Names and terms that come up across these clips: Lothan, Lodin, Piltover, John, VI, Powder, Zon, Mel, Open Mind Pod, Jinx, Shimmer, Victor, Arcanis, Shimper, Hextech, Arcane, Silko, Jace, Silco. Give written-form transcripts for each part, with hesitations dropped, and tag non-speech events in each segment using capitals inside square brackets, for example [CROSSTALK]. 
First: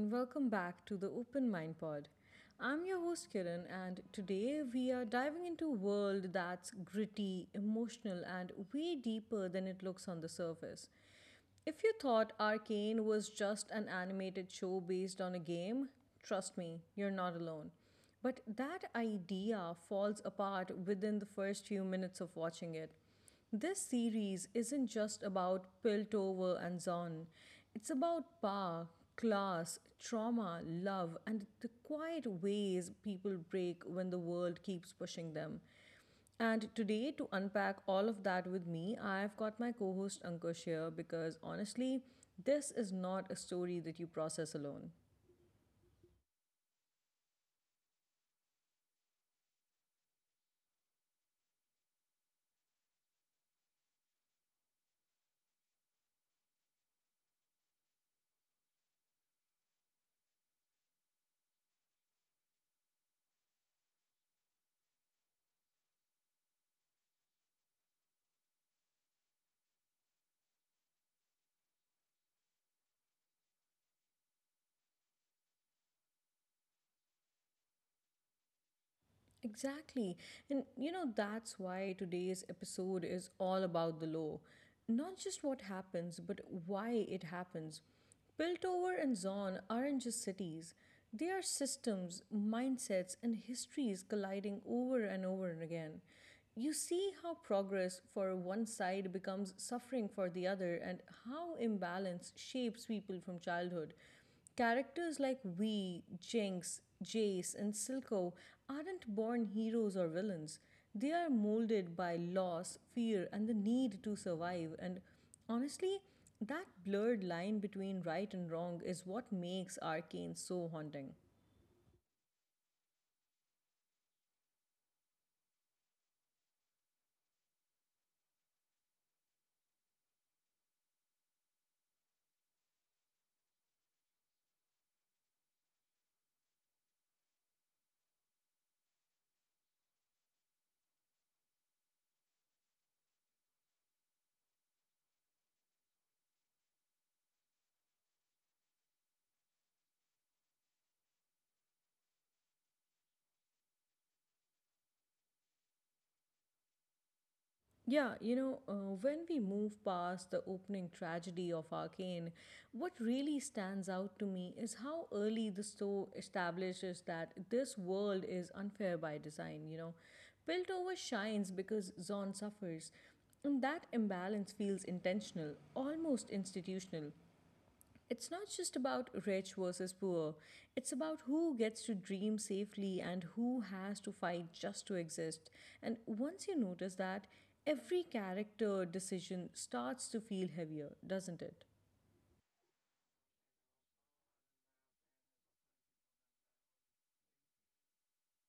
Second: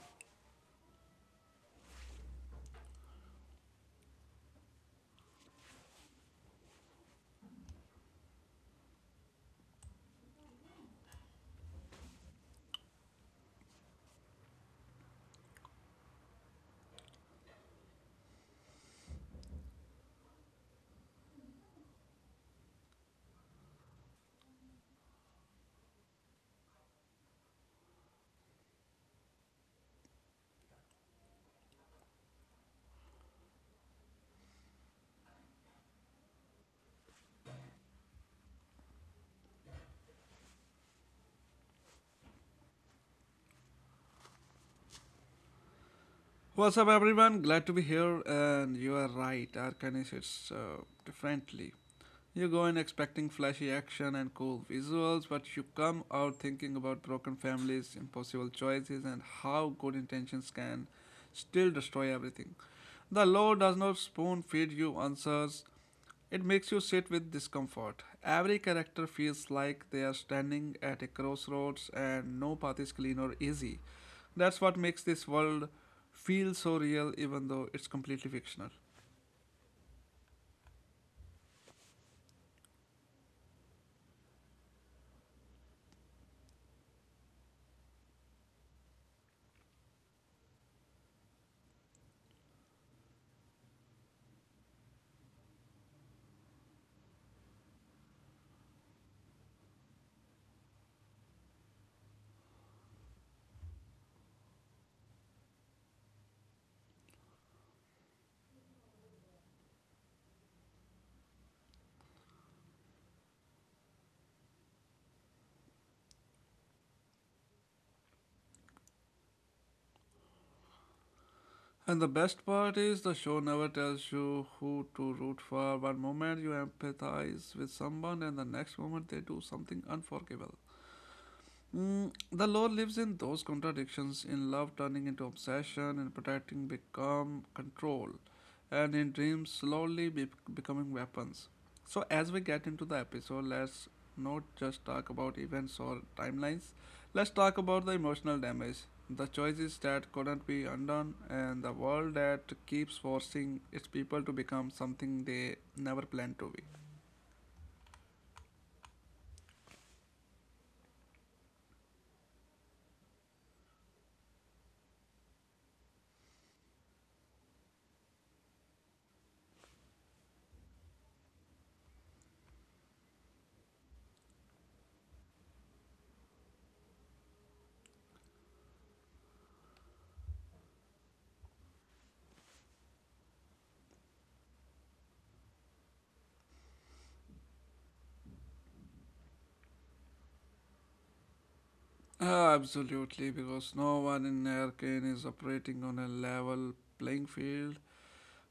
and welcome back to the Open Mind Pod. I'm your host Kiran, and today we are diving into a world that's gritty, emotional, and way deeper than it looks on the surface. If you thought Arcane was just an animated show based on a game, trust me, you're not alone. But that idea falls apart within the first few minutes of watching it. This series isn't just about Piltover and Zon. It's about power, class, trauma, love, and the quiet ways people break when the world keeps pushing them. And today, to unpack all of that with me, I've got my co host Ankush here because honestly, this is not a story that you process alone. What's up, everyone? Glad to be here. And you are right, Arcanis hits differently. You go in expecting flashy action and cool visuals, but you come out thinking about broken families, impossible choices, and how good intentions can still destroy everything. The law does not spoon feed you answers, it makes you sit with discomfort. Every character feels like they are standing at a crossroads and no path is clean or easy. That's what makes this world feel so real, even though it's completely fictional. Exactly. And you know, that's why today's episode is all about the law. Not just what happens, but why it happens. Piltover and Zon aren't just cities, they are systems, mindsets, and histories colliding over and over and again. You see how progress for one side becomes suffering for the other, and how imbalance shapes people from childhood. Characters like Wee, Jinx, Jace, and Silco aren't born heroes or villains. They are molded by loss, fear, and the need to survive. And honestly, that blurred line between right and wrong is what makes Arcane so haunting. And the best part is the show never tells you who to root for. One moment you empathize with someone, and the next moment they do something unforgivable. Mm, the law lives in those contradictions in love turning into obsession, in protecting become control, and in dreams slowly becoming weapons. So, as we get into the episode, let's not just talk about events or timelines, let's talk about the emotional damage, the choices that couldn't be undone, and the world that keeps forcing its people to become something they never planned to be. Yeah, you know, when we move past the opening tragedy of Arcane, what really stands out to me is how early the story establishes that this world is unfair by design, you know. Piltover shines because Zon suffers, and that imbalance feels intentional, almost institutional. It's not just about rich versus poor. It's about who gets to dream safely and who has to fight just to exist. And once you notice that, every character decision starts to feel heavier, doesn't it? Absolutely, because no one in Arcane is operating on a level playing field.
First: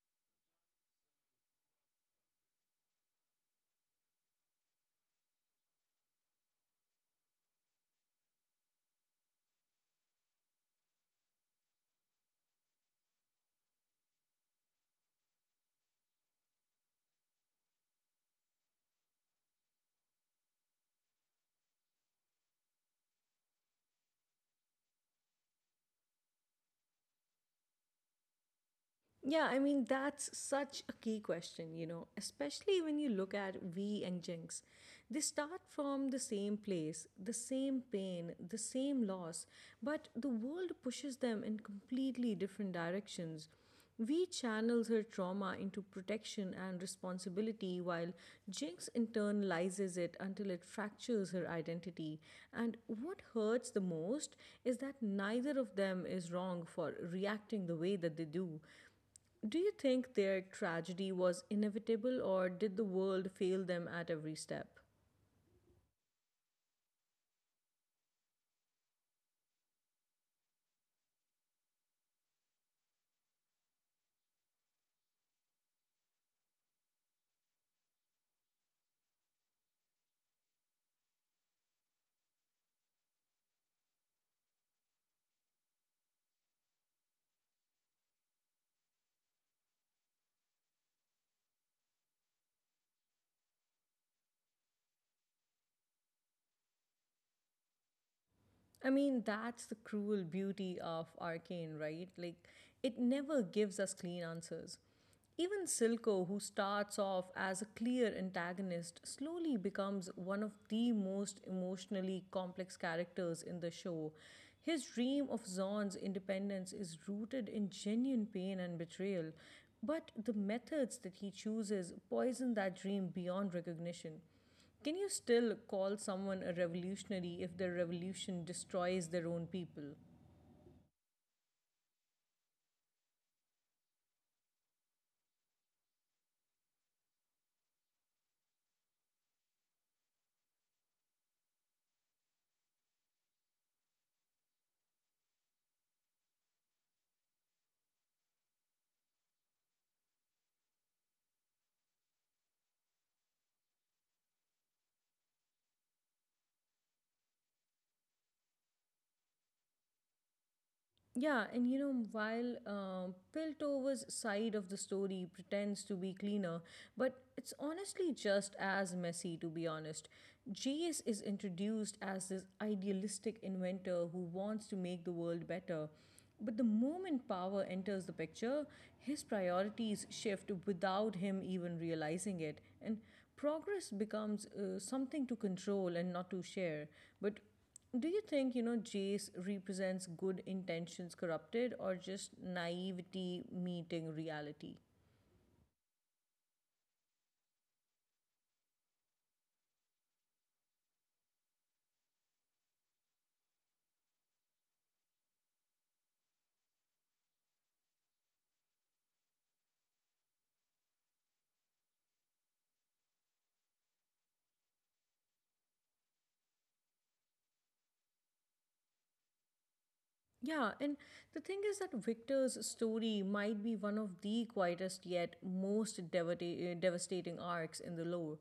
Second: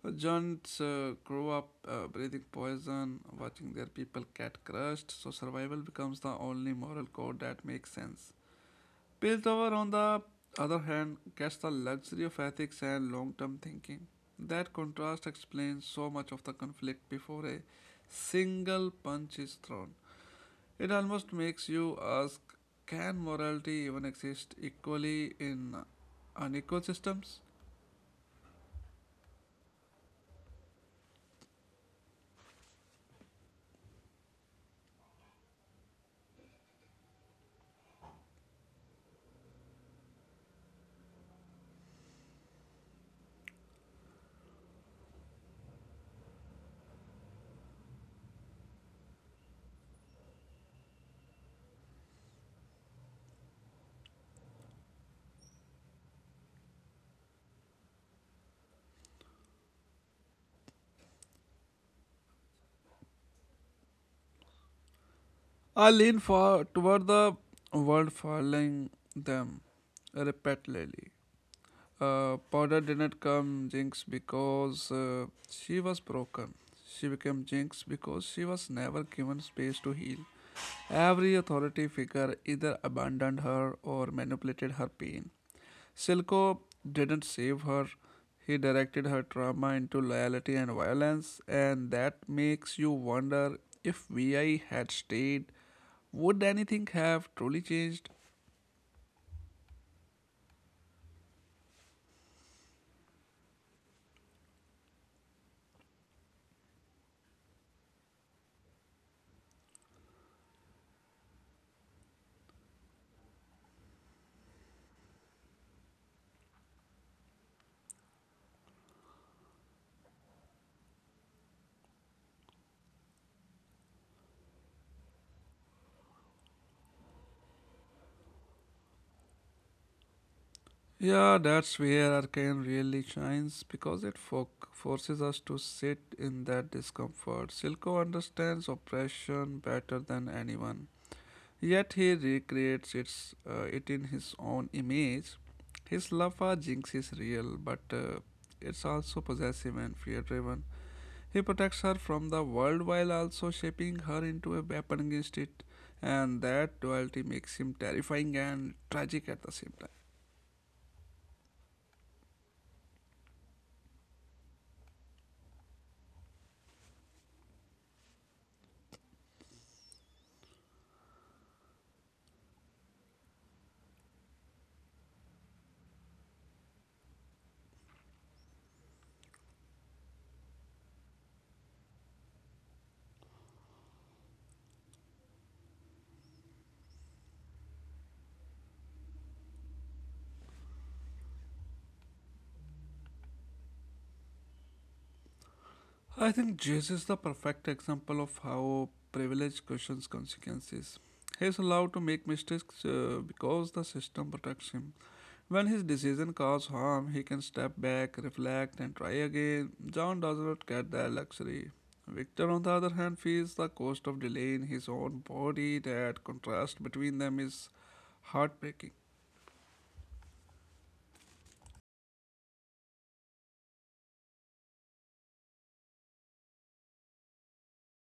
Giants grow up breathing poison, watching their people get crushed, so survival becomes the only moral code that makes sense. Piltover, on the other hand, gets the luxury of ethics and long term thinking. That contrast explains so much of the conflict before a single punch is thrown. It almost makes you ask, can morality even exist equally in unequal systems? Yeah, I mean, that's such a key question, you know, especially when you look at V and Jinx. They start from the same place, the same pain, the same loss, but the world pushes them in completely different directions. V channels her trauma into protection and responsibility, while Jinx internalizes it until it fractures her identity. And what hurts the most is that neither of them is wrong for reacting the way that they do. Do you think their tragedy was inevitable or did the world fail them at every step? I lean far toward the world following them repeatedly. Powder didn't come Jinx because she was broken. She became Jinx because she was never given space to heal. Every authority figure either abandoned her or manipulated her pain. Silko didn't save her. He directed her trauma into loyalty and violence, and that makes you wonder if VI had stayed, would anything have truly changed? I mean, that's the cruel beauty of Arcane, right? Like, it never gives us clean answers. Even Silco, who starts off as a clear antagonist, slowly becomes one of the most emotionally complex characters in the show. His dream of Zon's independence is rooted in genuine pain and betrayal, but the methods that he chooses poison that dream beyond recognition. Can you still call someone a revolutionary if their revolution destroys their own people? Yeah, that's where Arcane really shines because it forces us to sit in that discomfort. Silco understands oppression better than anyone. Yet he recreates it in his own image. His love for Jinx is real, but it's also possessive and fear driven. He protects her from the world while also shaping her into a weapon against it, and that duality makes him terrifying and tragic at the same time. Yeah, and you know, while Piltover's side of the story pretends to be cleaner, but it's honestly just as messy, to be honest. Jace is introduced as this idealistic inventor who wants to make the world better. But the moment power enters the picture, his priorities shift without him even realizing it. And progress becomes something to control and not to share. But do you think, you know, Jace represents good intentions corrupted or just naivety meeting reality? I think Jace is the perfect example of how privilege questions consequences. He is allowed to make mistakes because the system protects him. When his decision cause harm, he can step back, reflect, and try again. John does not get that luxury. Victor, on the other hand, feels the cost of delaying his own body. That contrast between them is heartbreaking. Yeah, and the thing is that Victor's story might be one of the quietest yet most devastating arcs in the lore.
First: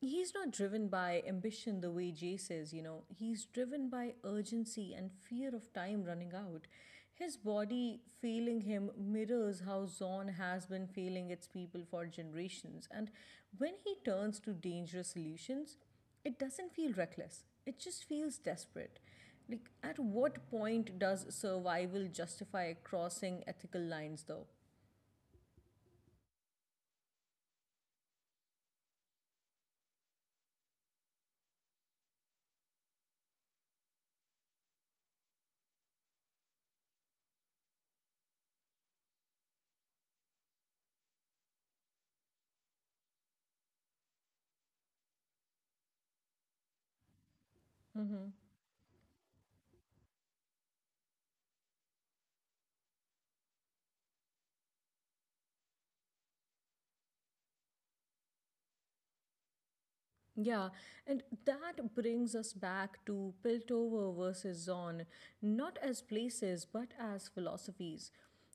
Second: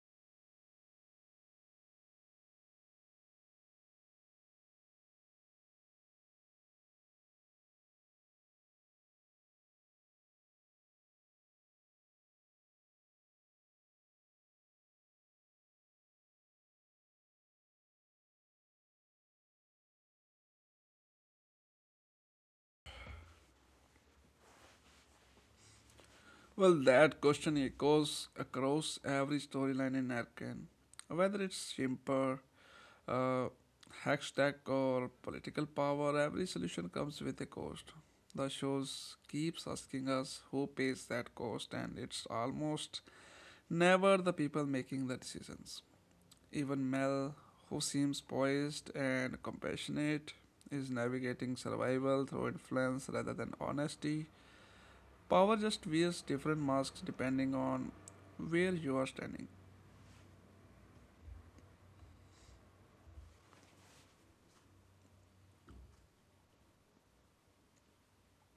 He's not driven by ambition the way Jay says, you know. He's driven by urgency and fear of time running out. His body failing him mirrors how Zon has been failing its people for generations. And when he turns to dangerous solutions, it doesn't feel reckless. It just feels desperate. Like, at what point does survival justify crossing ethical lines, though? Well, that question echoes across every storyline in Arcane. Whether it's Shimper, uh, hashtag, or political power, every solution comes with a cost. The show keeps asking us who pays that cost, and it's almost never the people making the decisions. Even Mel, who seems Mm-hmm. poised and compassionate, is navigating survival through influence rather than honesty. Power just wears different masks depending on where you are standing. Yeah, and that brings us back to Piltover versus Zon, not as places, but as philosophies.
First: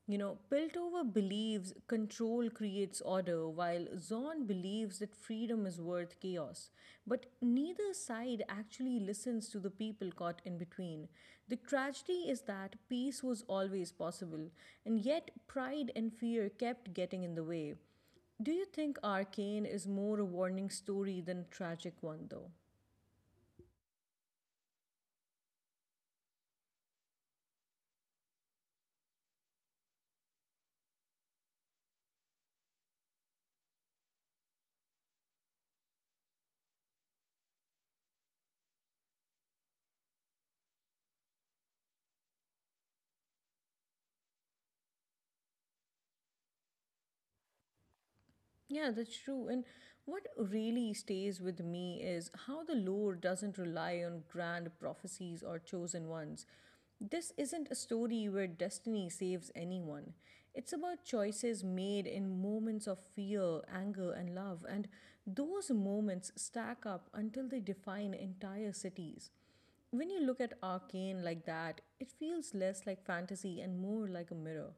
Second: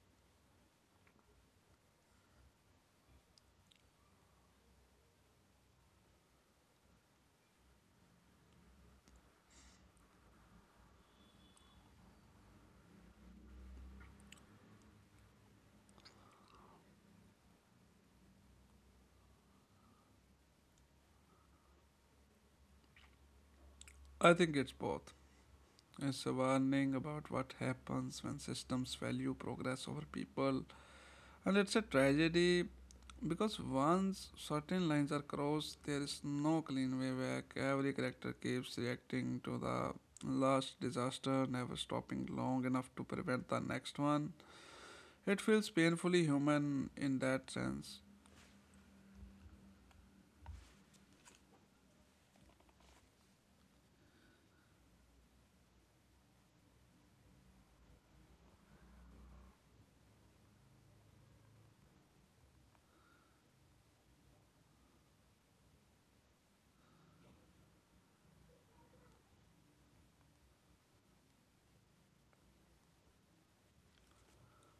You know, Piltover believes control creates order, while Zon believes that freedom is worth chaos. But neither side actually listens to the people caught in between. The tragedy is that peace was always possible, and yet pride and fear kept getting in the way. Do you think Arcane is more a warning story than a tragic one, though? I think it's both. It's a warning about what happens when systems value progress over people, and it's a tragedy because once certain lines are crossed, there is no clean way back. Every character keeps reacting to the last disaster, never stopping long enough to prevent the next one. It feels painfully human in that sense. Yeah, that's true. And what really stays with me is how the lore doesn't rely on grand prophecies or chosen ones. This isn't a story where destiny saves anyone. It's about choices made in moments of fear, anger, and love, and those moments stack up until they define entire cities. When you look at Arcane like that, it feels less like fantasy and more like a mirror.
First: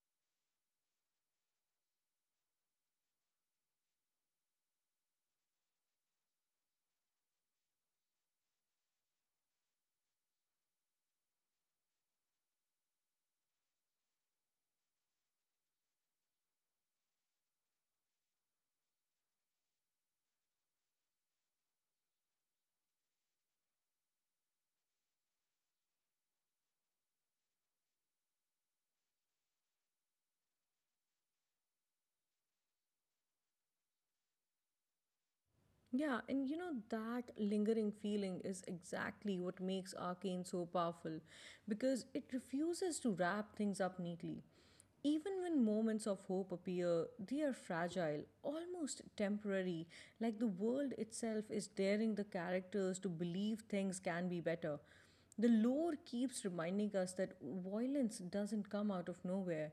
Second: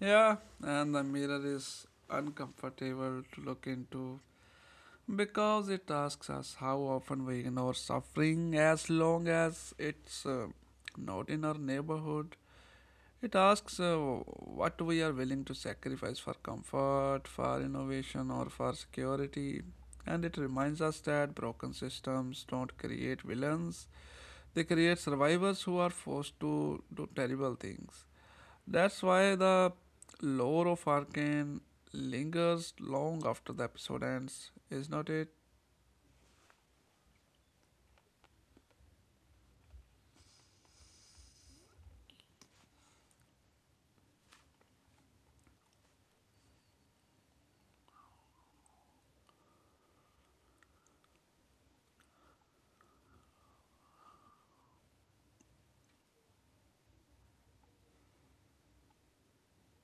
Yeah, and the mirror is uncomfortable to look into because it asks us how often we ignore suffering as long as it's not in our neighborhood. It asks what we are willing to sacrifice for comfort, for innovation, or for security. And it reminds us that broken systems don't create villains, they create survivors who are forced to do terrible things. That's why the lore of Arkane lingers long after the episode ends, is not it? Yeah, and you know that lingering feeling is exactly what makes Arcane so powerful because it refuses to wrap things up neatly. Even when moments of hope appear, they are fragile, almost temporary, like the world itself is daring the characters to believe things can be better. The lore keeps reminding us that violence doesn't come out of nowhere.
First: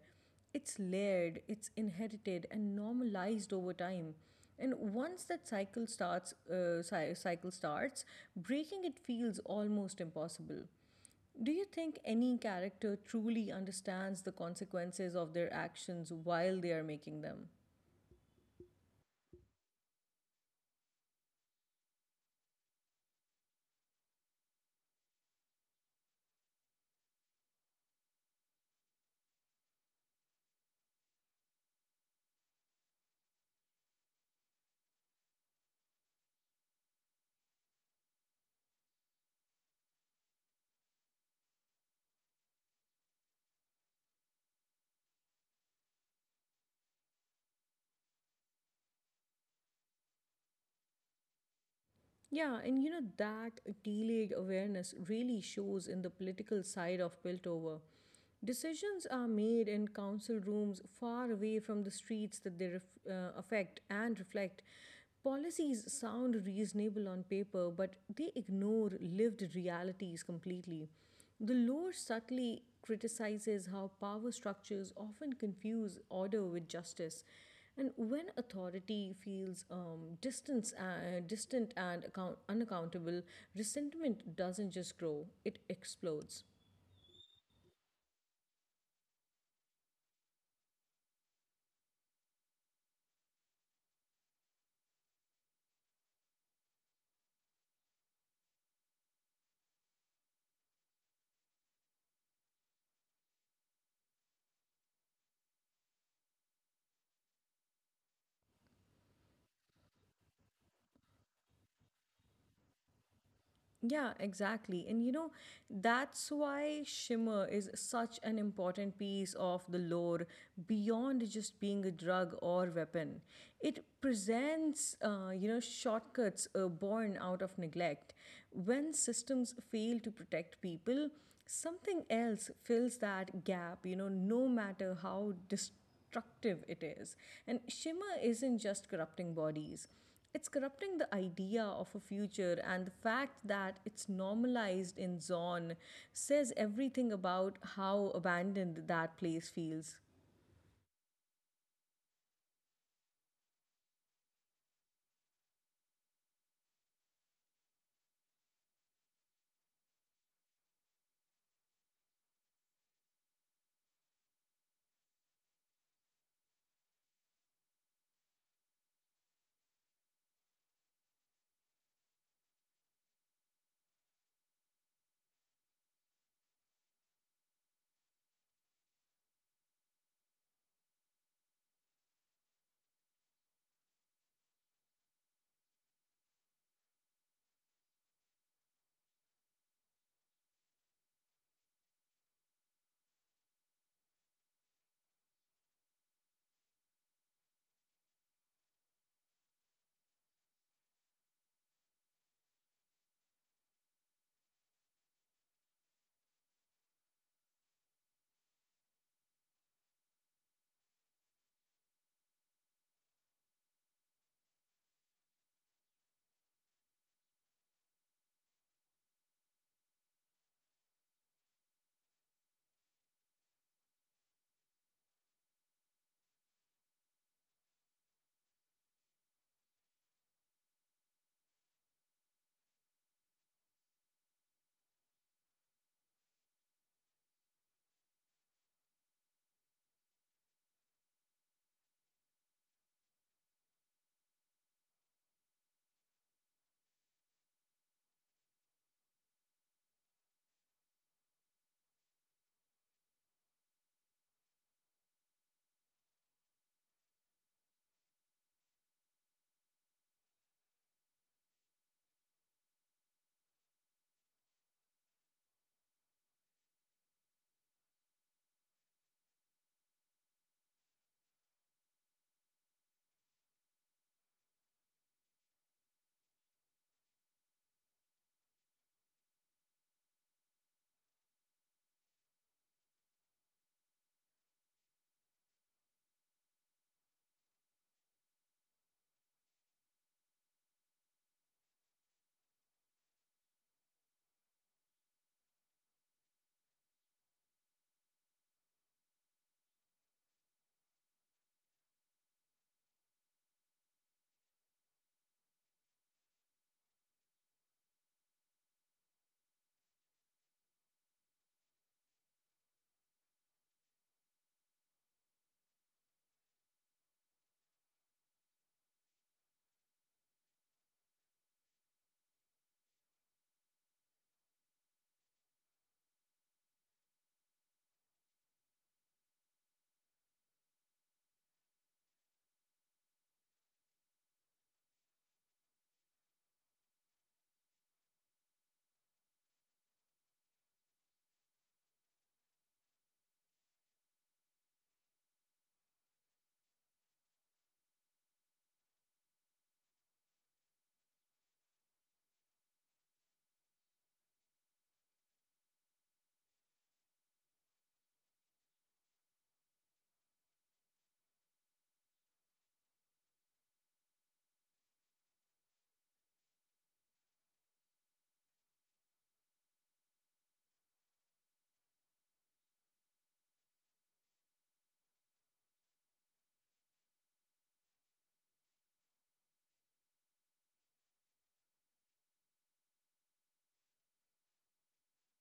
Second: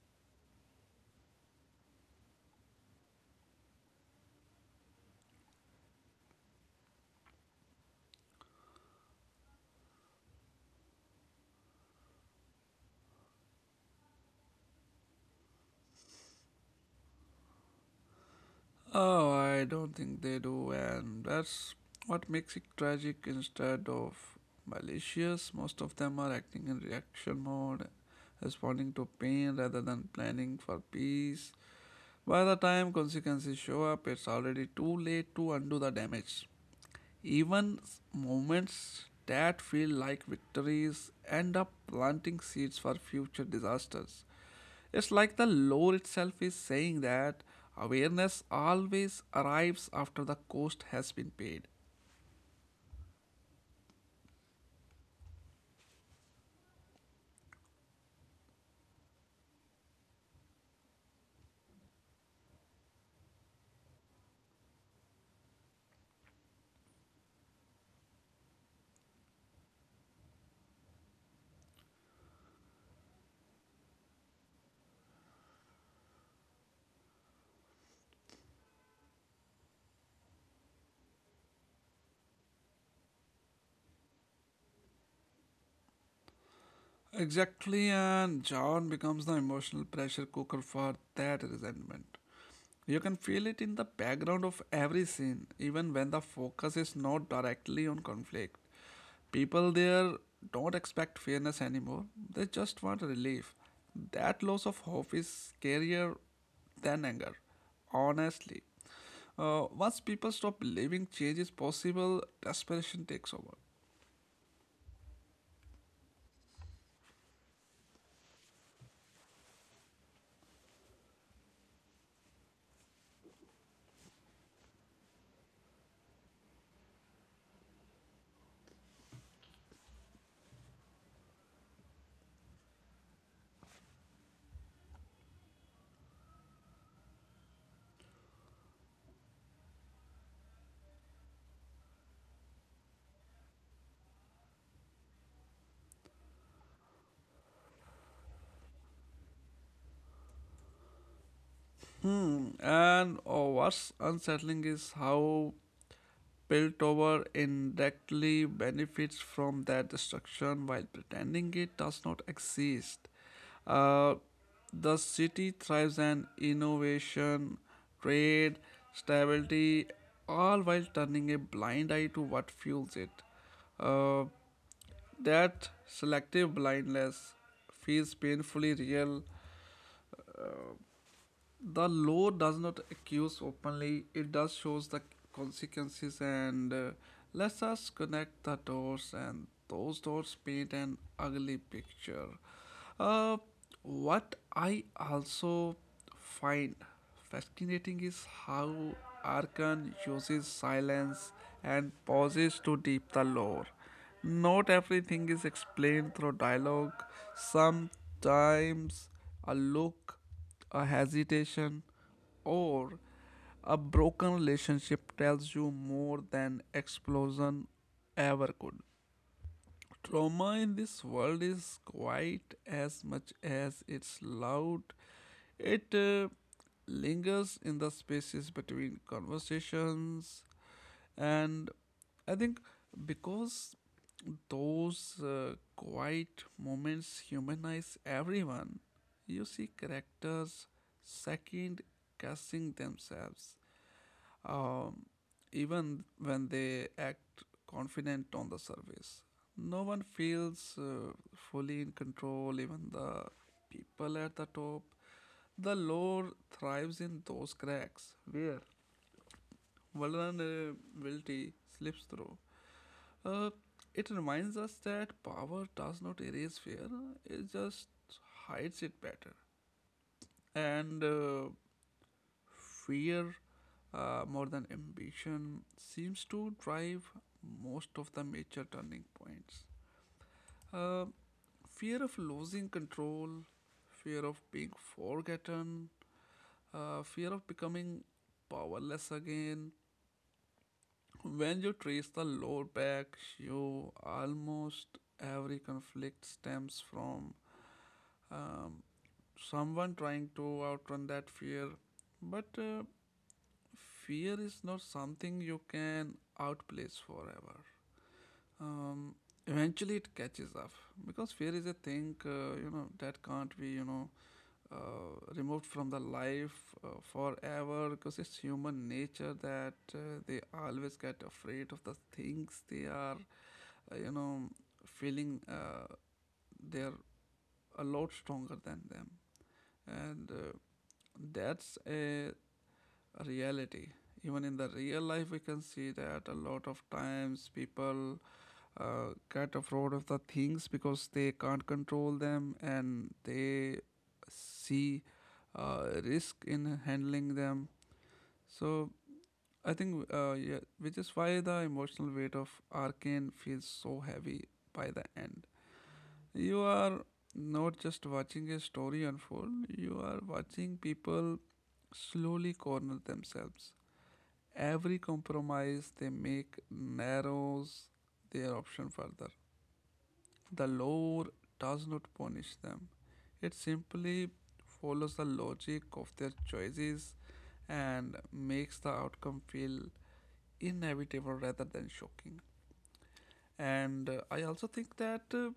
It's layered, it's inherited and normalized over time. And once that cycle starts, breaking it feels almost impossible. Do you think any character truly understands the consequences of their actions while they are making them? Oh, I don't think they do, and that's what makes it tragic instead of malicious. Most of them are acting in reaction mode, responding to pain rather than planning for peace. By the time consequences show up, it's already too late to undo the damage. Even moments that feel like victories end up planting seeds for future disasters. It's like the lore itself is saying that awareness always arrives after the cost has been paid. Yeah, and you know that delayed awareness really shows in the political side of Piltover. Decisions are made in council rooms far away from the streets that they affect and reflect. Policies sound reasonable on paper, but they ignore lived realities completely. The lore subtly criticizes how power structures often confuse order with justice. And when authority feels distant and unaccountable, resentment doesn't just grow, it explodes. Exactly, and John becomes the emotional pressure cooker for that resentment. You can feel it in the background of every scene, even when the focus is not directly on conflict. People there don't expect fairness anymore, they just want relief. That loss of hope is scarier than anger, honestly. Once people stop believing change is possible, desperation takes over. Yeah, exactly. And you know, that's why Shimmer is such an important piece of the lore beyond just being a drug or weapon. It presents, you know, shortcuts born out of neglect. When systems fail to protect people, something else fills that gap, you know, no matter how destructive it is. And Shimmer isn't just corrupting bodies. It's corrupting the idea of a future, and the fact that it's normalized in Zorn says everything about how abandoned that place feels. And oh, what's unsettling is how Piltover indirectly benefits from that destruction while pretending it does not exist. Uh, the city thrives on innovation, trade, stability, all while turning a blind eye to what fuels it. Uh, that selective blindness feels painfully real. The law does not accuse openly, it does shows the consequences and lets us connect the doors, and those doors paint an ugly picture. uh, what I also find fascinating is how Arkan uses silence and pauses to deep the lore. Not everything is explained through dialogue. Sometimes a look, a hesitation, or a broken relationship tells you more than explosion ever could. Trauma in this world is quiet as much as it's loud. It lingers in the spaces between conversations, and I think because those quiet moments humanize everyone, you see characters second guessing themselves, um, even when they act confident on the surface. No one feels fully in control, even the people at the top. The lore thrives in those cracks where vulnerability slips through. Uh, it reminds us that power does not erase fear, it just hides it better. And fear, more than ambition, seems to drive most of the major turning points. Uh, Fear of losing control, fear of being forgotten, fear of becoming powerless again. When you trace the lore back, you almost every conflict stems from um, someone trying to outrun that fear. But fear is not something you can outplace forever. Um, Eventually, it catches up because fear is a thing that can't be removed from the life forever, because it's human nature that they always get afraid of the things they are uh, you know feeling they're a lot stronger than them, and that's a reality. Even in the real life, we can see that a lot of times people get afraid of the things because they can't control them, and they see risk in handling them. So I think, yeah, which is why the emotional weight of Arcane feels so heavy by the end. You are not just watching a story unfold, you are watching people slowly corner themselves. Every compromise they make narrows their option further. The law does not punish them, it simply follows the logic of their choices and makes the outcome feel inevitable rather than shocking. And I also think that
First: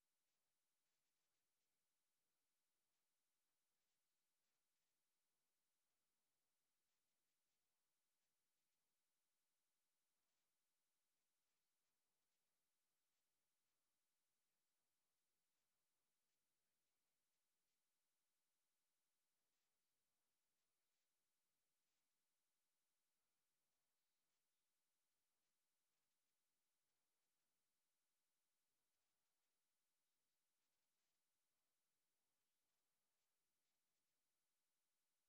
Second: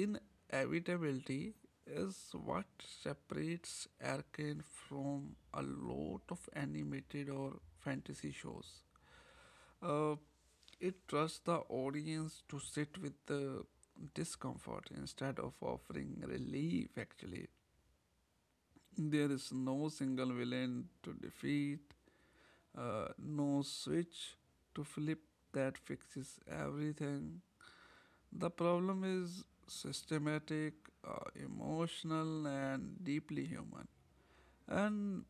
inevitability is what separates Arcane from a lot of animated or fantasy shows. Uh, it trusts the audience to sit with the discomfort instead of offering relief, actually. There is no single villain to defeat, no switch to flip that fixes everything. The problem is systematic, uh, emotional, and deeply human. And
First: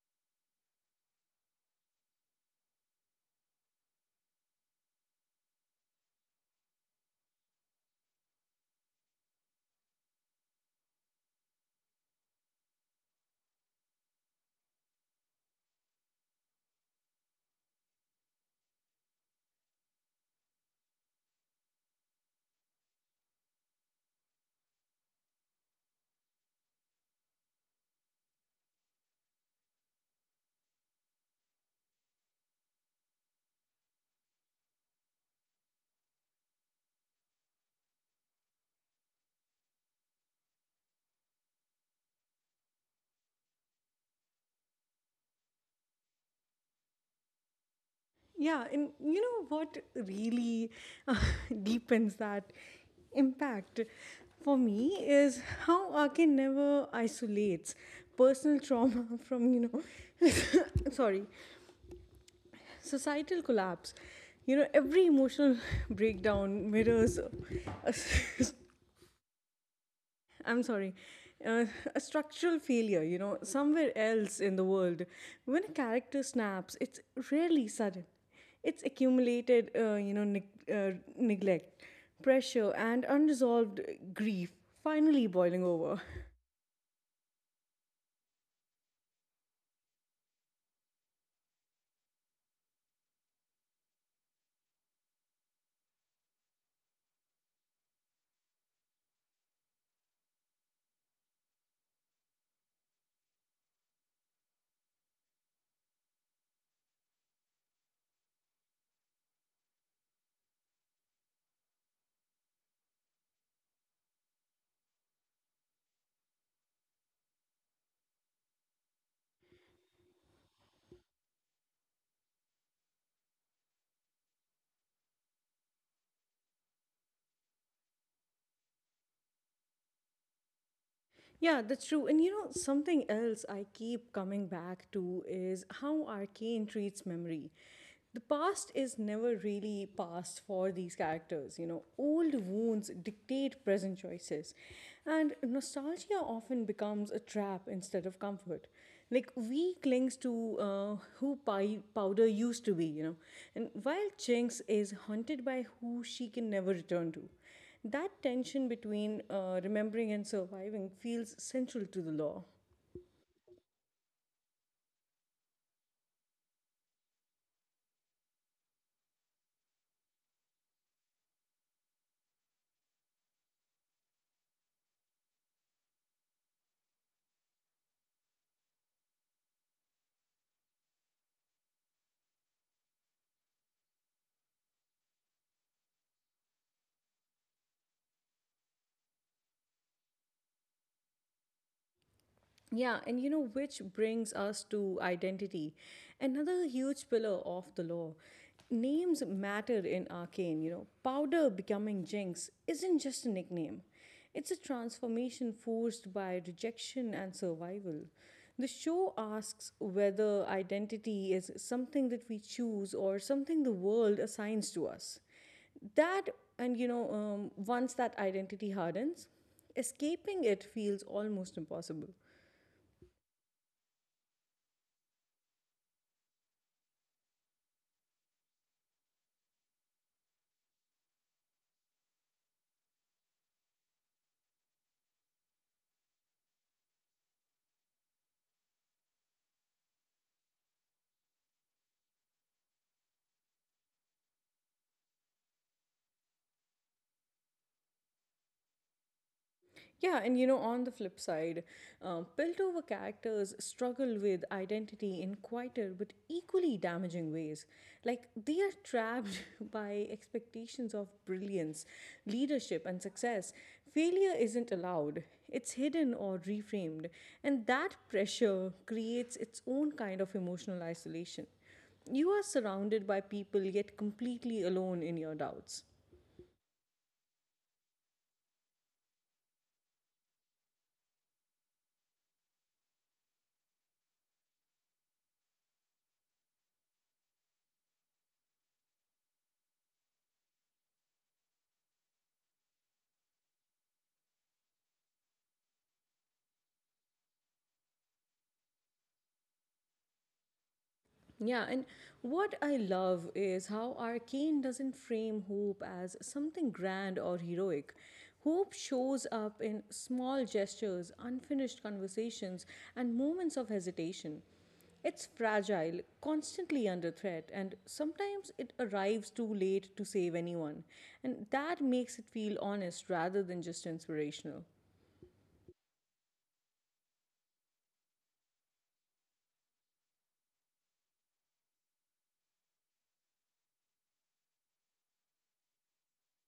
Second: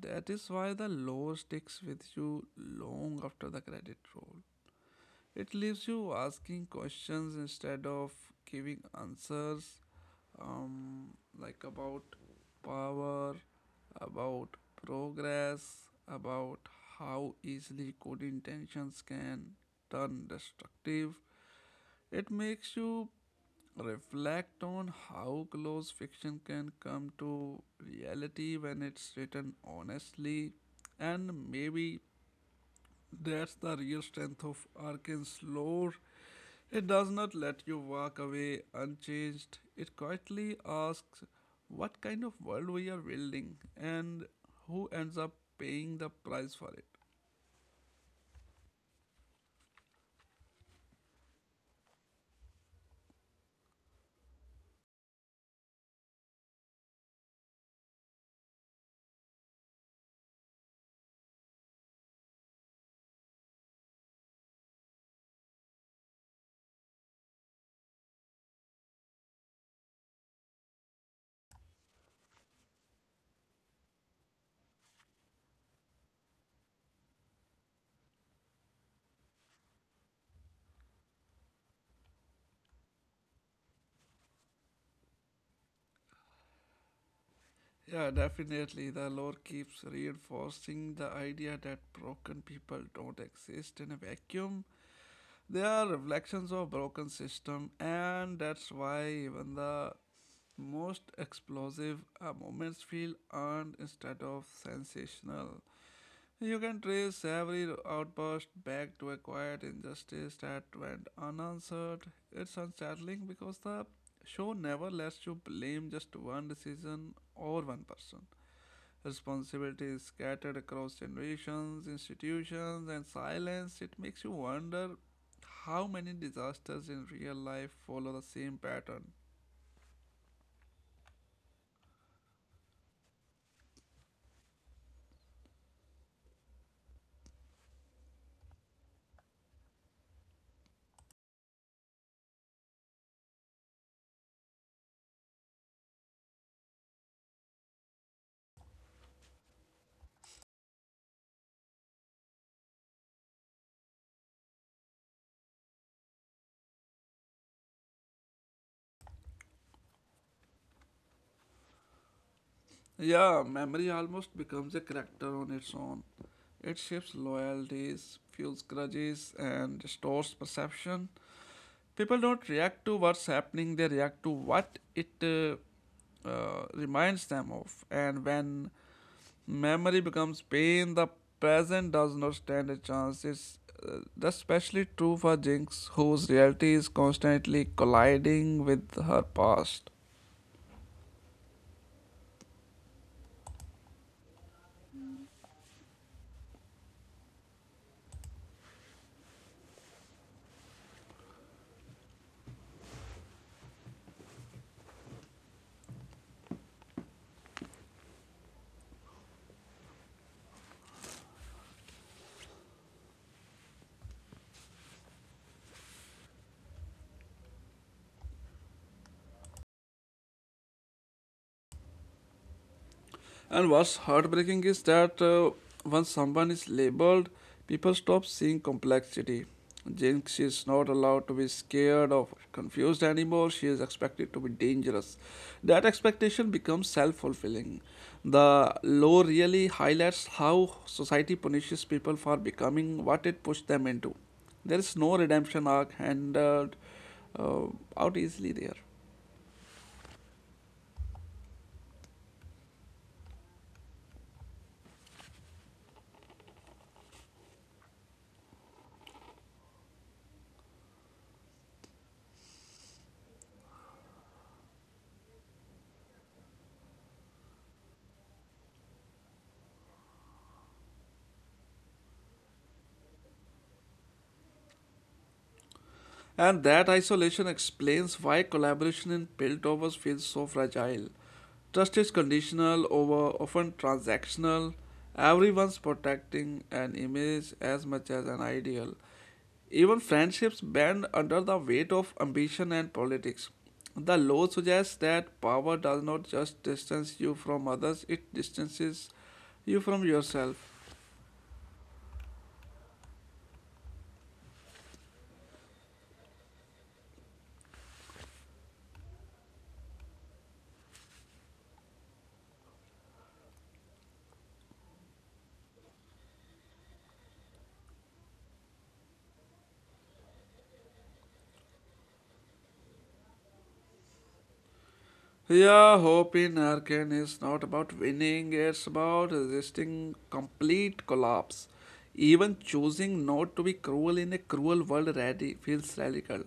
that is why the law sticks with you long after the credit roll. It leaves you asking questions instead of giving answers, um, like about power, about progress, about how easily good intentions can turn destructive. It makes you reflect on how close fiction can come to reality when it's written honestly, and maybe that's the real strength of Arkin's lore. It does not let you walk away unchanged. It quietly asks what kind of world we are building and who ends up paying the price for it. Yeah, and you know what really uh, [LAUGHS] deepens that impact for me is how Ake never isolates personal [LAUGHS] trauma from, you know, [LAUGHS] sorry, societal collapse. You know, every emotional [LAUGHS] breakdown mirrors a [LAUGHS] I'm sorry, uh, a structural failure, you know, somewhere else in the world. When a character snaps, it's rarely sudden. It's accumulated, you know, neglect, pressure, and unresolved grief finally boiling over. Yeah, definitely. The lore keeps reinforcing the idea that broken people don't exist in a vacuum. They are reflections of broken system, and that's why even the most explosive moments feel earned instead of sensational. You can trace every outburst back to a quiet injustice that went unanswered. It's unsettling because the show never lets you blame just one decision or one person. Responsibility is scattered across generations, institutions, and silence. It makes you wonder how many disasters in real life follow the same pattern. Yeah, that's true. And you know, something else I keep coming back to is how arcane treats memory. The past is never really past for these characters. You know, old wounds dictate present choices, and nostalgia often becomes a trap instead of comfort. Like we clings to who pie powder used to be, you know, and while Chinks is haunted by who she can never return to, that tension between remembering and surviving feels central to the law. Yeah, memory almost becomes a character on its own. It shapes loyalties, fuels grudges, and distorts perception. People don't react to what's happening, they react to what it reminds them of. And when memory becomes pain, the present does not stand a chance. It's uh, especially true for Jinx, whose reality is constantly colliding with her past. Yeah, and you know, which brings us to identity, another huge pillar of the law. Names matter in arcane, you know. Powder becoming Jinx isn't just a nickname, it's a transformation forced by rejection and survival. The show asks whether identity is something that we choose or something the world assigns to us. That, and you know, once that identity hardens, escaping it feels almost impossible. And what's heartbreaking is that once someone is labeled, people stop seeing complexity. Jinx is not allowed to be scared or confused anymore. She is expected to be dangerous. That expectation becomes self fulfilling. The law really highlights how society punishes people for becoming what it pushed them into. There is no redemption arc handed uh, out easily there. Yeah, and you know, on the flip side, Piltover characters struggle with identity in quieter but equally damaging ways. Like, they are trapped [LAUGHS] by expectations of brilliance, leadership, and success. Failure isn't allowed, it's hidden or reframed, and that pressure creates its own kind of emotional isolation. You are surrounded by people, yet completely alone in your doubts. And that isolation explains why collaboration in Piltovers feels so fragile. Trust is conditional over often transactional. Everyone's protecting an image as much as an ideal. Even friendships bend under the weight of ambition and politics. The law suggests that power does not just distance you from others, it distances you from yourself. Yeah, and what I love is how Arcane doesn't frame hope as something grand or heroic. Hope shows up in small gestures, unfinished conversations, and moments of hesitation. It's fragile, constantly under threat, and sometimes it arrives too late to save anyone. And that makes it feel honest rather than just inspirational. Yeah, hope in Arkan is not about winning, it's about resisting complete collapse. Even choosing not to be cruel in a cruel world feels radical.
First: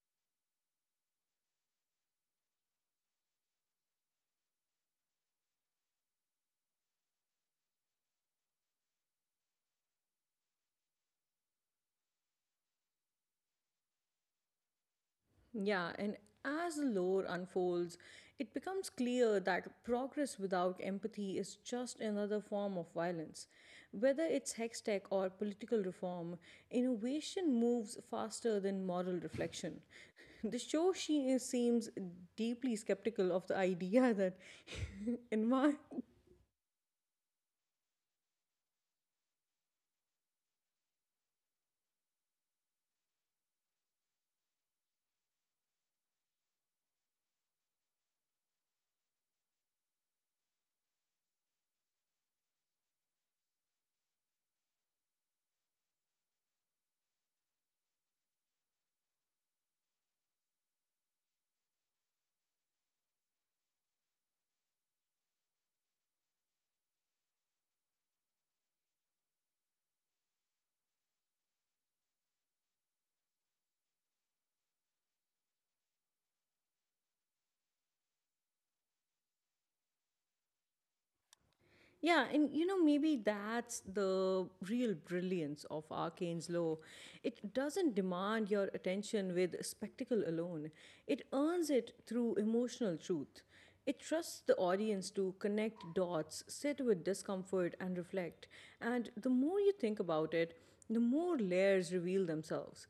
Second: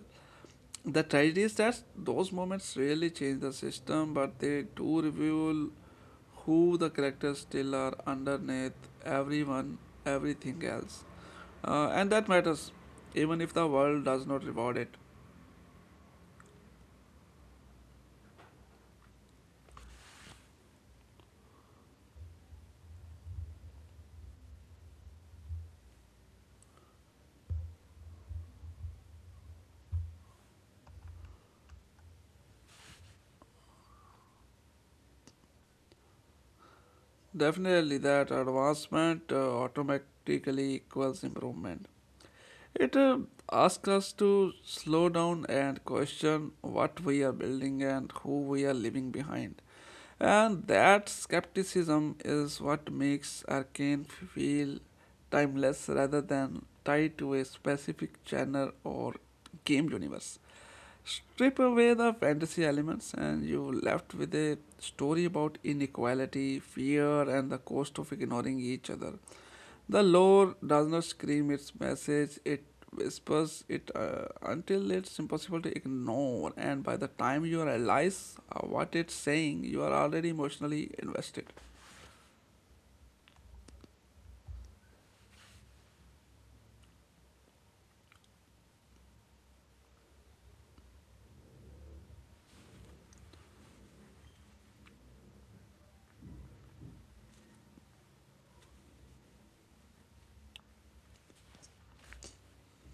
The tragedy is that those moments really change the system, but they do reveal who the characters still are underneath everyone, everything else. And that matters, even if the world does not reward it. Yeah, and as the lore unfolds, it becomes clear that progress without empathy is just another form of violence. Whether it's hex tech or political reform, innovation moves faster than moral reflection. [LAUGHS] The show she seems deeply skeptical of the idea [LAUGHS] that envi- Definitely, that advancement automatically equals improvement. It asks us to slow down and question what we are building and who we are leaving behind. And that skepticism is what makes Arcane feel timeless rather than tied to a specific genre or game universe. Strip away the fantasy elements, and you're left with a story about inequality, fear, and the cost of ignoring each other. The lore does not scream its message, it whispers it until it's impossible to ignore, and by the time you realize what it's saying, you are already emotionally invested. Yeah, and you know, maybe that's the real brilliance of Arcane's Law. It doesn't demand your attention with spectacle alone, it earns it through emotional truth. It trusts the audience to connect dots, sit with discomfort, and reflect. And the more you think about it, the more layers reveal themselves.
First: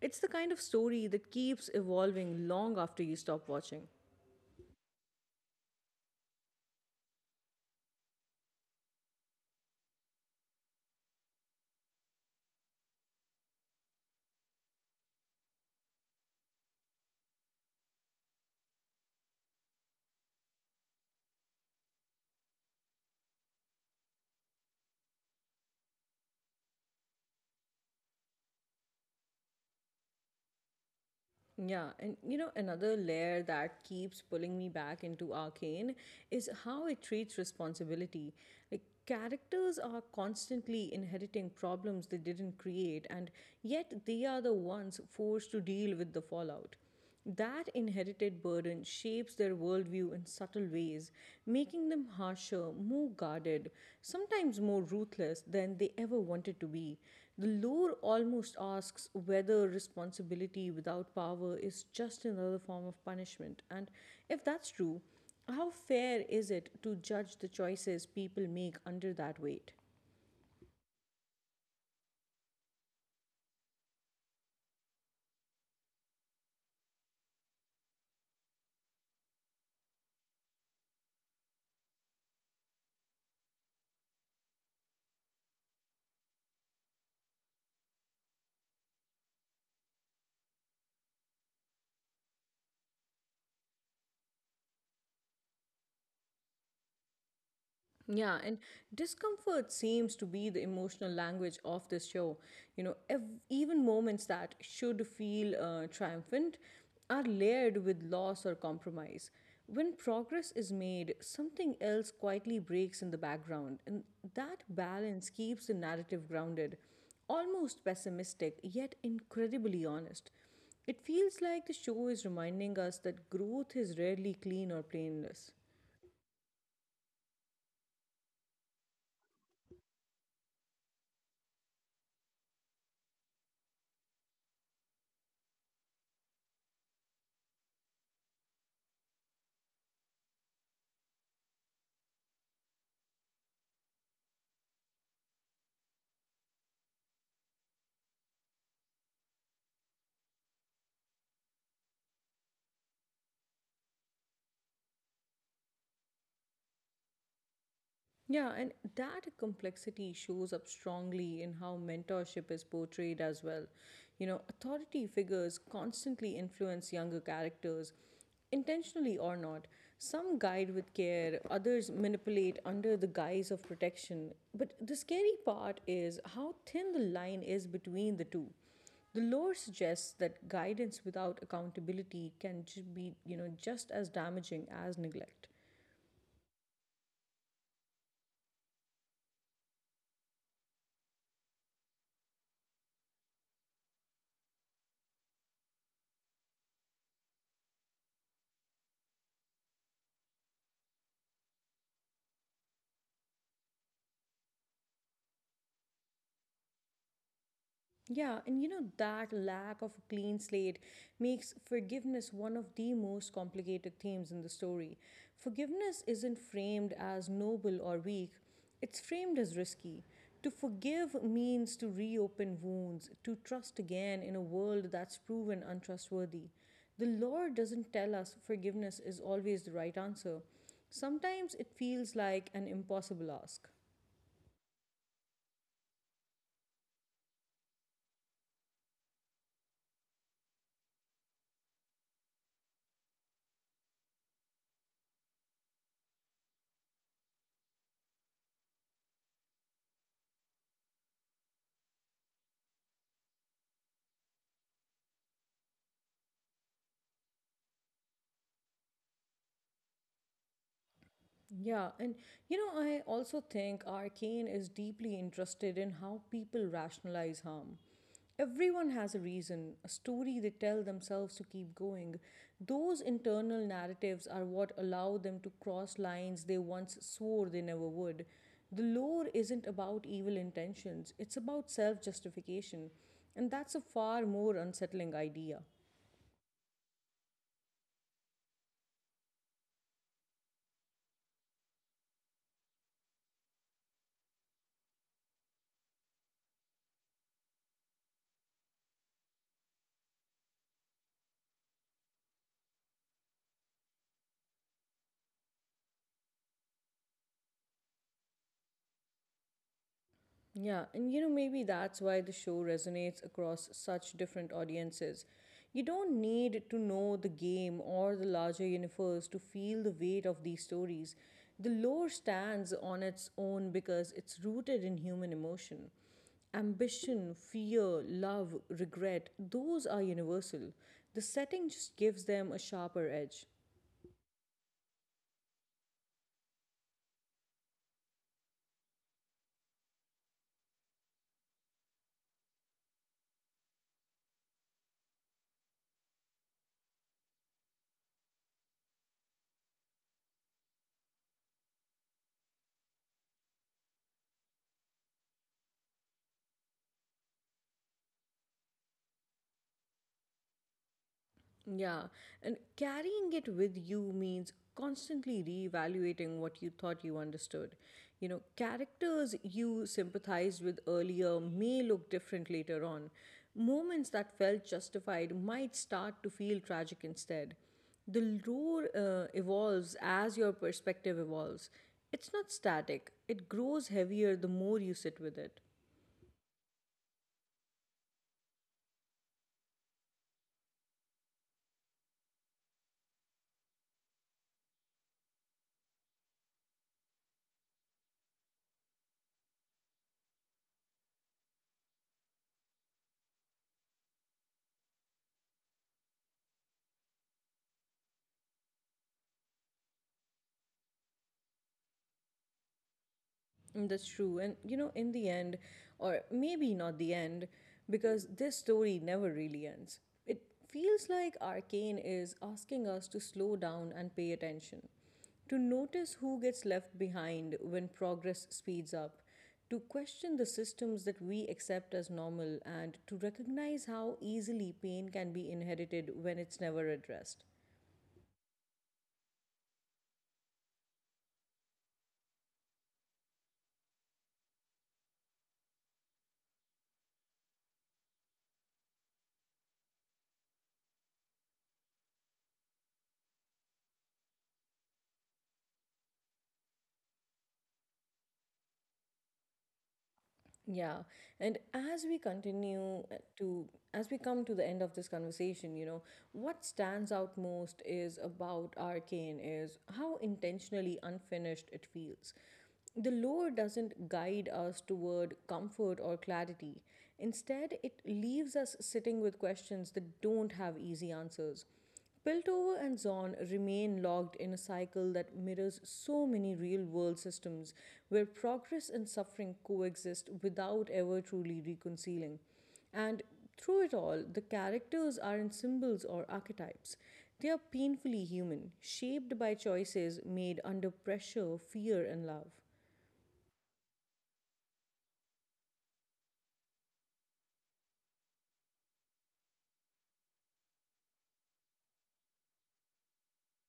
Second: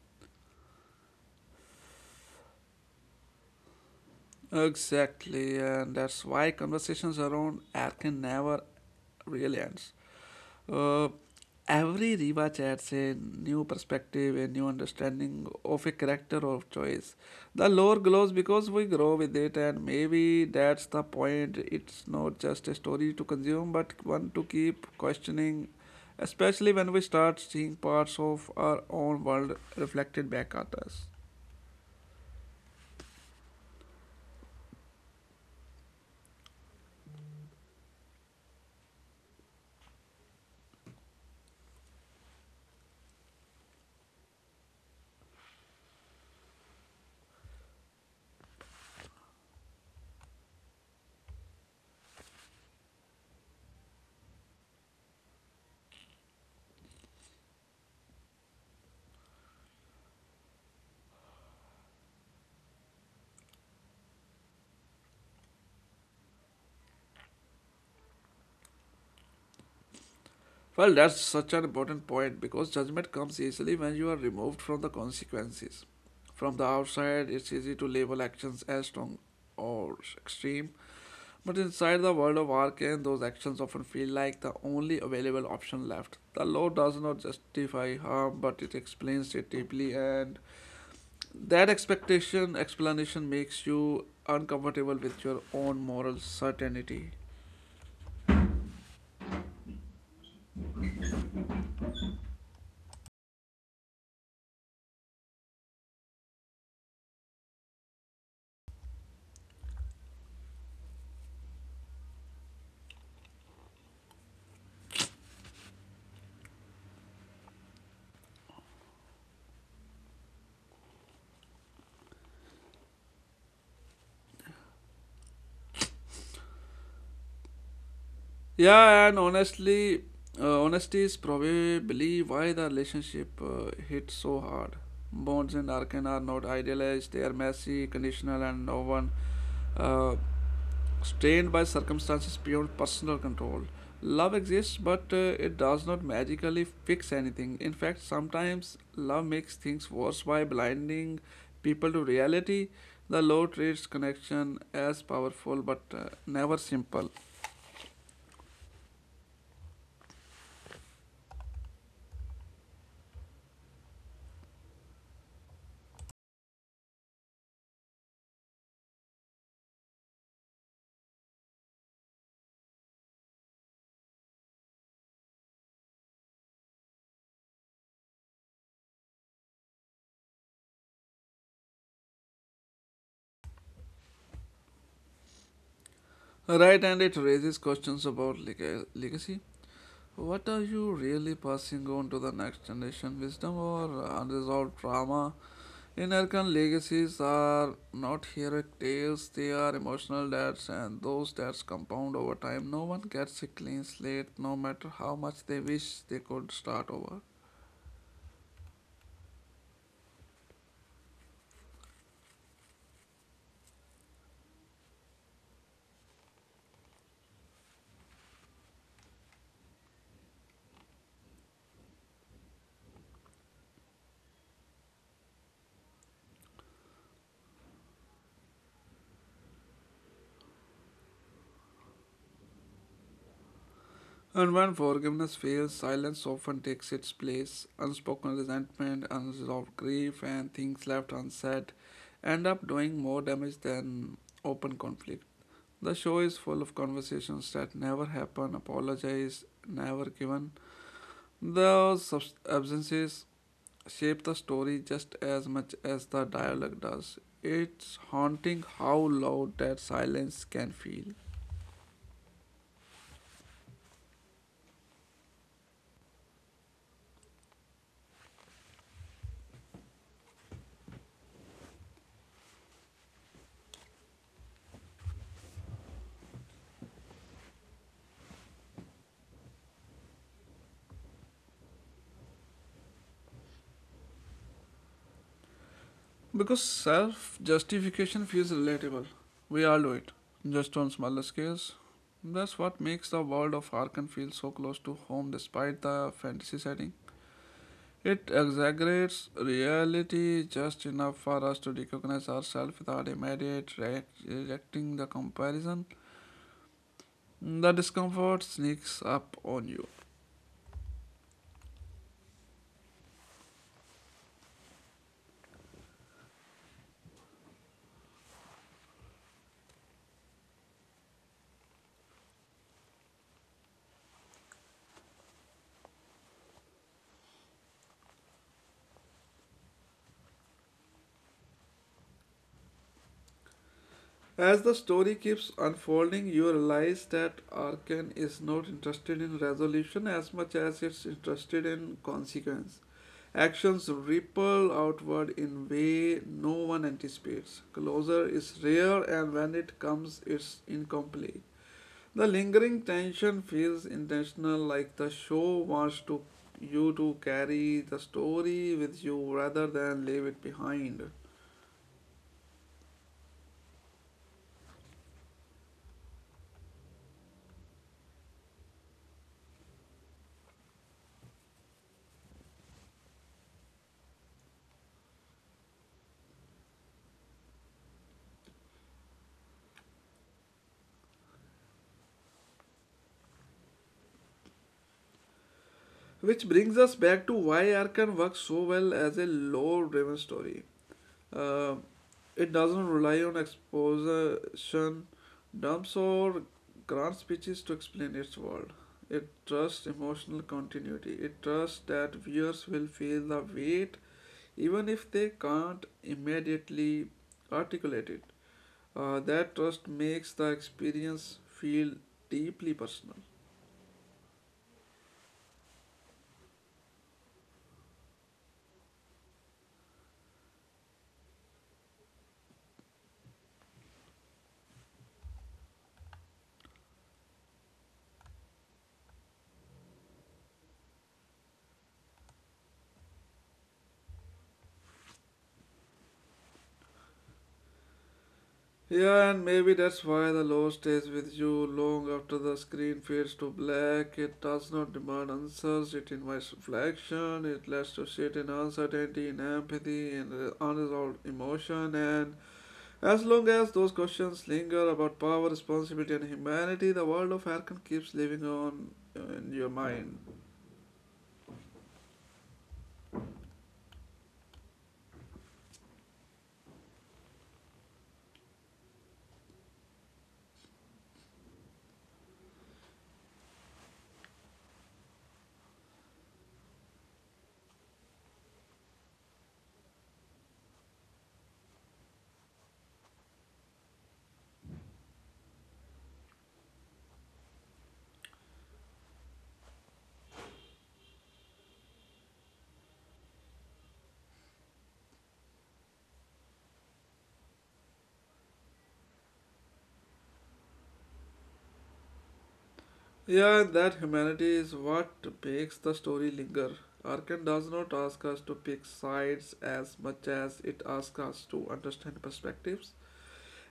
It's the kind of story that keeps evolving long after you stop watching. Exactly, and that's why conversations around air can never really end. Uh, every rewatch adds a new perspective, a new understanding of a character or choice. The lore glows because we grow with it, and maybe that's the point. It's not just a story to consume, but one to keep questioning, especially when we start seeing parts of our own world reflected back at us. Yeah, and you know, another layer that keeps pulling me back into Arcane is how it treats responsibility. Like, characters are constantly inheriting problems they didn't create, and yet they are the ones forced to deal with the fallout. That inherited burden shapes their worldview in subtle ways, making them harsher, more guarded, sometimes more ruthless than they ever wanted to be. The lore almost asks whether responsibility without power is just another form of punishment, and if that's true, how fair is it to judge the choices people make under that weight? Well, that's such an important point because judgment comes easily when you are removed from the consequences. From the outside, it's easy to label actions as strong or extreme, but inside the world of Arcane, those actions often feel like the only available option left. The law does not justify harm, but it explains it deeply, and that expectation explanation makes you uncomfortable with your own moral certainty. Yeah, and discomfort seems to be the emotional language of this show. You know, even moments that should feel triumphant are layered with loss or compromise. When progress is made, something else quietly breaks in the background, and that balance keeps the narrative grounded, almost pessimistic, yet incredibly honest. It feels like the show is reminding us that growth is rarely clean or painless. Yeah, and honestly, honesty is probably why the relationship hits so hard. Bonds in Arkan are not idealized, they are messy, conditional, and no one uh, strained by circumstances beyond personal control. Love exists, but it does not magically fix anything. In fact, sometimes love makes things worse by blinding people to reality. The law treats connection as powerful but never simple. Yeah, and that complexity shows up strongly in how mentorship is portrayed as well. You know, authority figures constantly influence younger characters, intentionally or not. Some guide with care, others manipulate under the guise of protection. But the scary part is how thin the line is between the two. The lore suggests that guidance without accountability can be, you know, just as damaging as neglect. Right, and it raises questions about legacy. What are you really passing on to the next generation? Wisdom or unresolved trauma? American legacies are not heroic tales, they are emotional debts, and those debts compound over time. No one gets a clean slate, no matter how much they wish they could start over. Yeah, and you know, that lack of a clean slate makes forgiveness one of the most complicated themes in the story. Forgiveness isn't framed as noble or weak, it's framed as risky. To forgive means to reopen wounds, to trust again in a world that's proven untrustworthy. The Lord doesn't tell us forgiveness is always the right answer. Sometimes it feels like an impossible ask. And when forgiveness fails, silence often takes its place. Unspoken resentment, unresolved grief, and things left unsaid end up doing more damage than open conflict. The show is full of conversations that never happen, apologies never given. Those absences shape the story just as much as the dialogue does. It's haunting how loud that silence can feel. Yeah, and you know, I also think Arcane is deeply interested in how people rationalize harm. Everyone has a reason, a story they tell themselves to keep going. Those internal narratives are what allow them to cross lines they once swore they never would. The lore isn't about evil intentions, it's about self justification, and that's a far more unsettling idea. Because self justification feels relatable. We all do it, just on smaller scales. That's what makes the world of Arkham feel so close to home despite the fantasy setting. It exaggerates reality just enough for us to recognize ourselves without immediate rejecting the comparison. The discomfort sneaks up on you. Yeah, and you know, maybe that's why the show resonates across such different audiences. You don't need to know the game or the larger universe to feel the weight of these stories. The lore stands on its own because it's rooted in human emotion. Ambition, fear, love, regret, those are universal. The setting just gives them a sharper edge. As the story keeps unfolding, you realize that Arkane is not interested in resolution as much as it's interested in consequence. Actions ripple outward in way no one anticipates. Closure is rare, and when it comes it's incomplete. The lingering tension feels intentional, like the show wants to you to carry the story with you rather than leave it behind. Yeah, and carrying it with you means constantly reevaluating what you thought you understood. You know, characters you sympathized with earlier may look different later on. Moments that felt justified might start to feel tragic instead. The lore evolves as your perspective evolves. It's not static, it grows heavier the more you sit with it. Which brings us back to why Arkan works so well as a lore driven story. Uh, it doesn't rely on exposition, dumps, or grand speeches to explain its world. It trusts emotional continuity. It trusts that viewers will feel the weight even if they can't immediately articulate it. That trust makes the experience feel deeply personal. Mm, that's true. And you know, in the end, or maybe not the end, because this story never really ends, it feels like Arcane is asking us to slow down and pay attention, to notice who gets left behind when progress speeds up, to question the systems that we accept as normal, and to recognize how easily pain can be inherited when it's never addressed. Yeah, and maybe that's why the law stays with you long after the screen fades to black. It does not demand answers, it invites reflection, it lets you sit in uncertainty, in empathy, in unresolved emotion. And as long as those questions linger about power, responsibility, and humanity, the world of Arkham keeps living on in your mind. Yeah. And as we continue as we come to the end of this conversation, you know, what stands out most is about Arcane is how intentionally unfinished it feels. The lore doesn't guide us toward comfort or clarity. Instead, it leaves us sitting with questions that don't have easy answers. Piltover and Zorn remain locked in a cycle that mirrors so many real world systems where progress and suffering coexist without ever truly reconciling. And through it all, the characters aren't symbols or archetypes. They are painfully human, shaped by choices made under pressure, fear, and love. Yeah, and that humanity is what makes the story linger. Arkan does not ask us to pick sides as much as it asks us to understand perspectives.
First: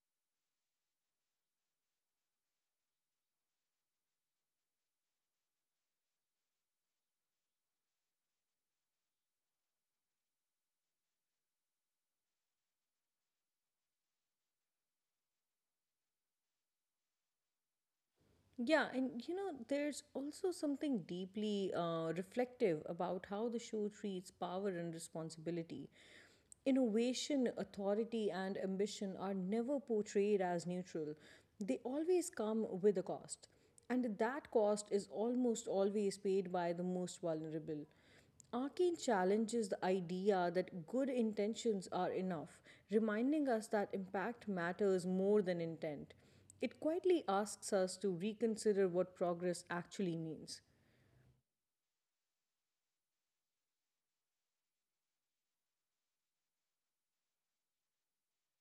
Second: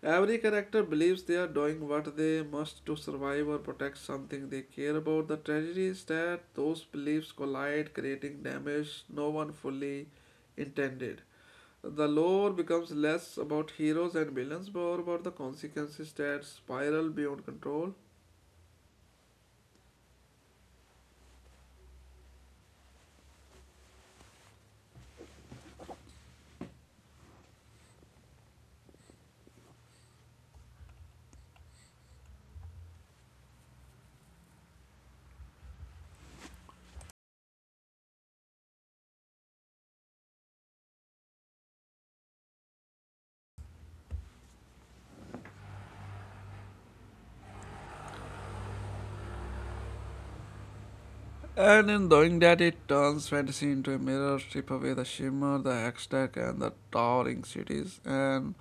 Every character believes they are doing what they must to survive or protect something they care about. The tragedy is that those beliefs collide, creating damage no one fully intended. The lore becomes less about heroes and villains, more about the consequences that spiral beyond control. Yeah, and you know, there's also something deeply reflective about how the show treats power and responsibility. Innovation, authority, and ambition are never portrayed as neutral, they always come with a cost. And that cost is almost always paid by the most vulnerable. Arcane challenges the idea that good intentions are enough, reminding us that impact matters more than intent. It quietly asks us to reconsider what progress actually means. And in doing that, it turns fantasy into a mirror. Strip away the shimmer, the haystack, and the towering cities. And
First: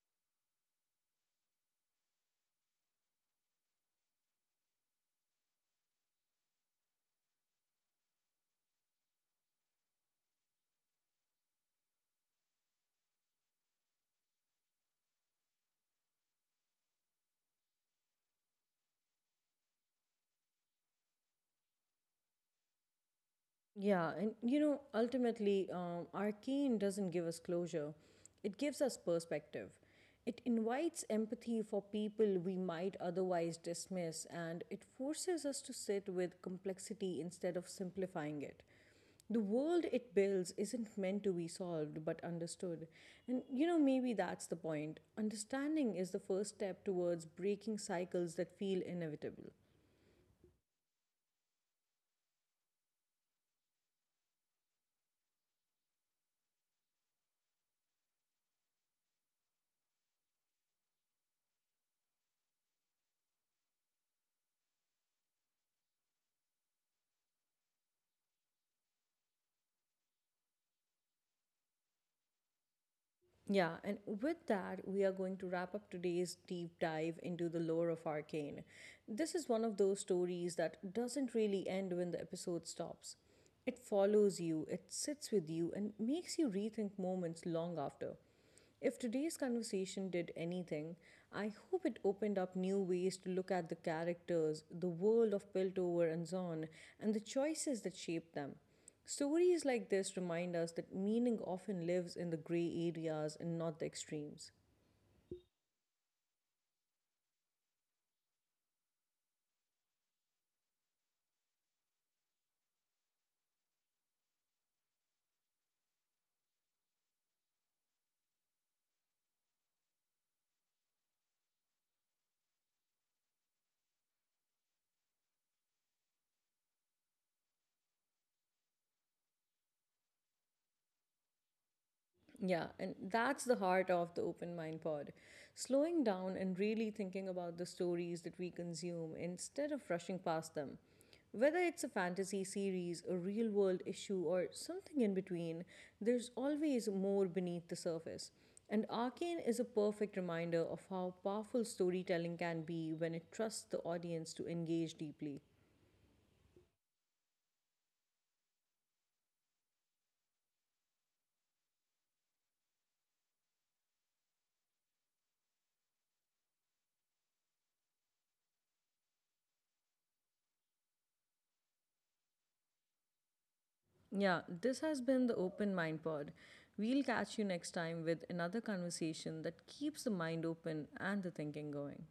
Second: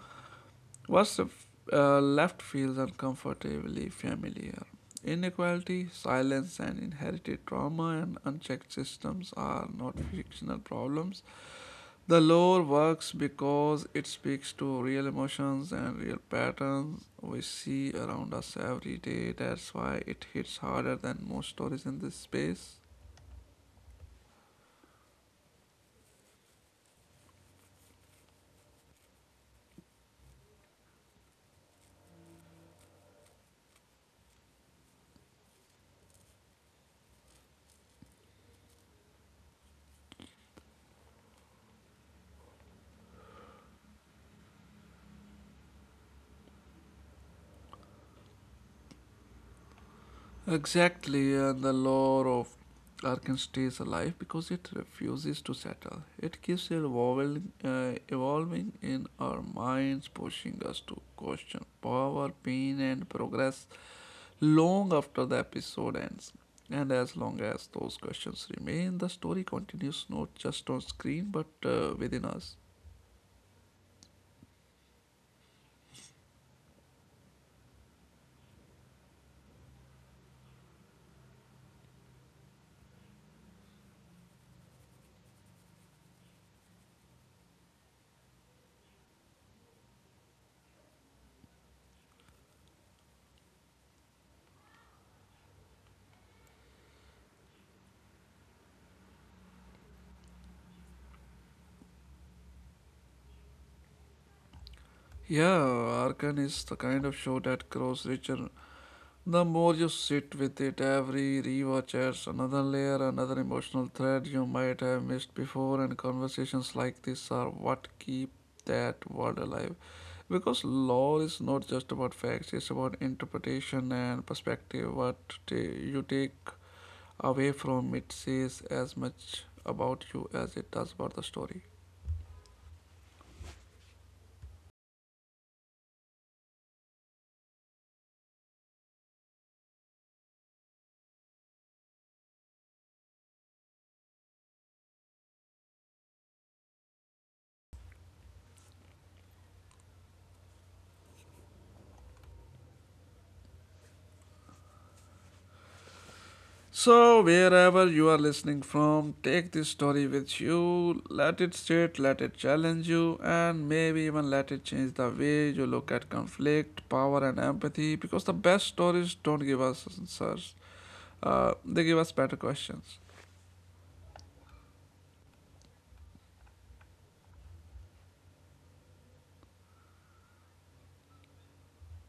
what's left feels uncomfortably familiar. Inequality, silence, and inherited trauma and unchecked systems are not fictional problems. The lore works because it speaks to real emotions and real patterns we see around us every day. That's why it hits harder than most stories in this space. Yeah, and you know, ultimately, our keen doesn't give us closure, it gives us perspective. It invites empathy for people we might otherwise dismiss, and it forces us to sit with complexity instead of simplifying it. The world it builds isn't meant to be solved but understood. And you know, maybe that's the point. Understanding is the first step towards breaking cycles that feel inevitable. Exactly, and the lore of Arkan stays alive because it refuses to settle. It keeps evolving, evolving in our minds, pushing us to question power, pain, and progress long after the episode ends. And as long as those questions remain, the story continues not just on screen but within us. Yeah, and with that, we are going to wrap up today's deep dive into the lore of Arcane. This is one of those stories that doesn't really end when the episode stops. It follows you, it sits with you, and makes you rethink moments long after. If today's conversation did anything, I hope it opened up new ways to look at the characters, the world of Piltover and Zon, and the choices that shape them. Stories like this remind us that meaning often lives in the gray areas and not the extremes. Yeah, Arkan is the kind of show that grows richer the more you sit with it. Every rewatch adds another layer, another emotional thread you might have missed before, and conversations like this are what keep that world alive. Because lore is not just about facts, it's about interpretation and perspective. What you take away from it says as much about you as it does about the story. Yeah, and that's the heart of the Open Mind Pod. Slowing down and really thinking about the stories that we consume instead of rushing past them. Whether it's a fantasy series, a real world issue, or something in between, there's always more beneath the surface. And Arcane is a perfect reminder of how powerful storytelling can be when it trusts the audience to engage deeply. So, wherever you are listening from, take this story with you. Let it sit, let it challenge you, and maybe even let it change the way you look at conflict, power, and empathy. Because the best stories don't give us answers, they give us better questions. Yeah, this has been the Open Mind Pod. We'll catch you next time with another conversation that keeps the mind open and the thinking going.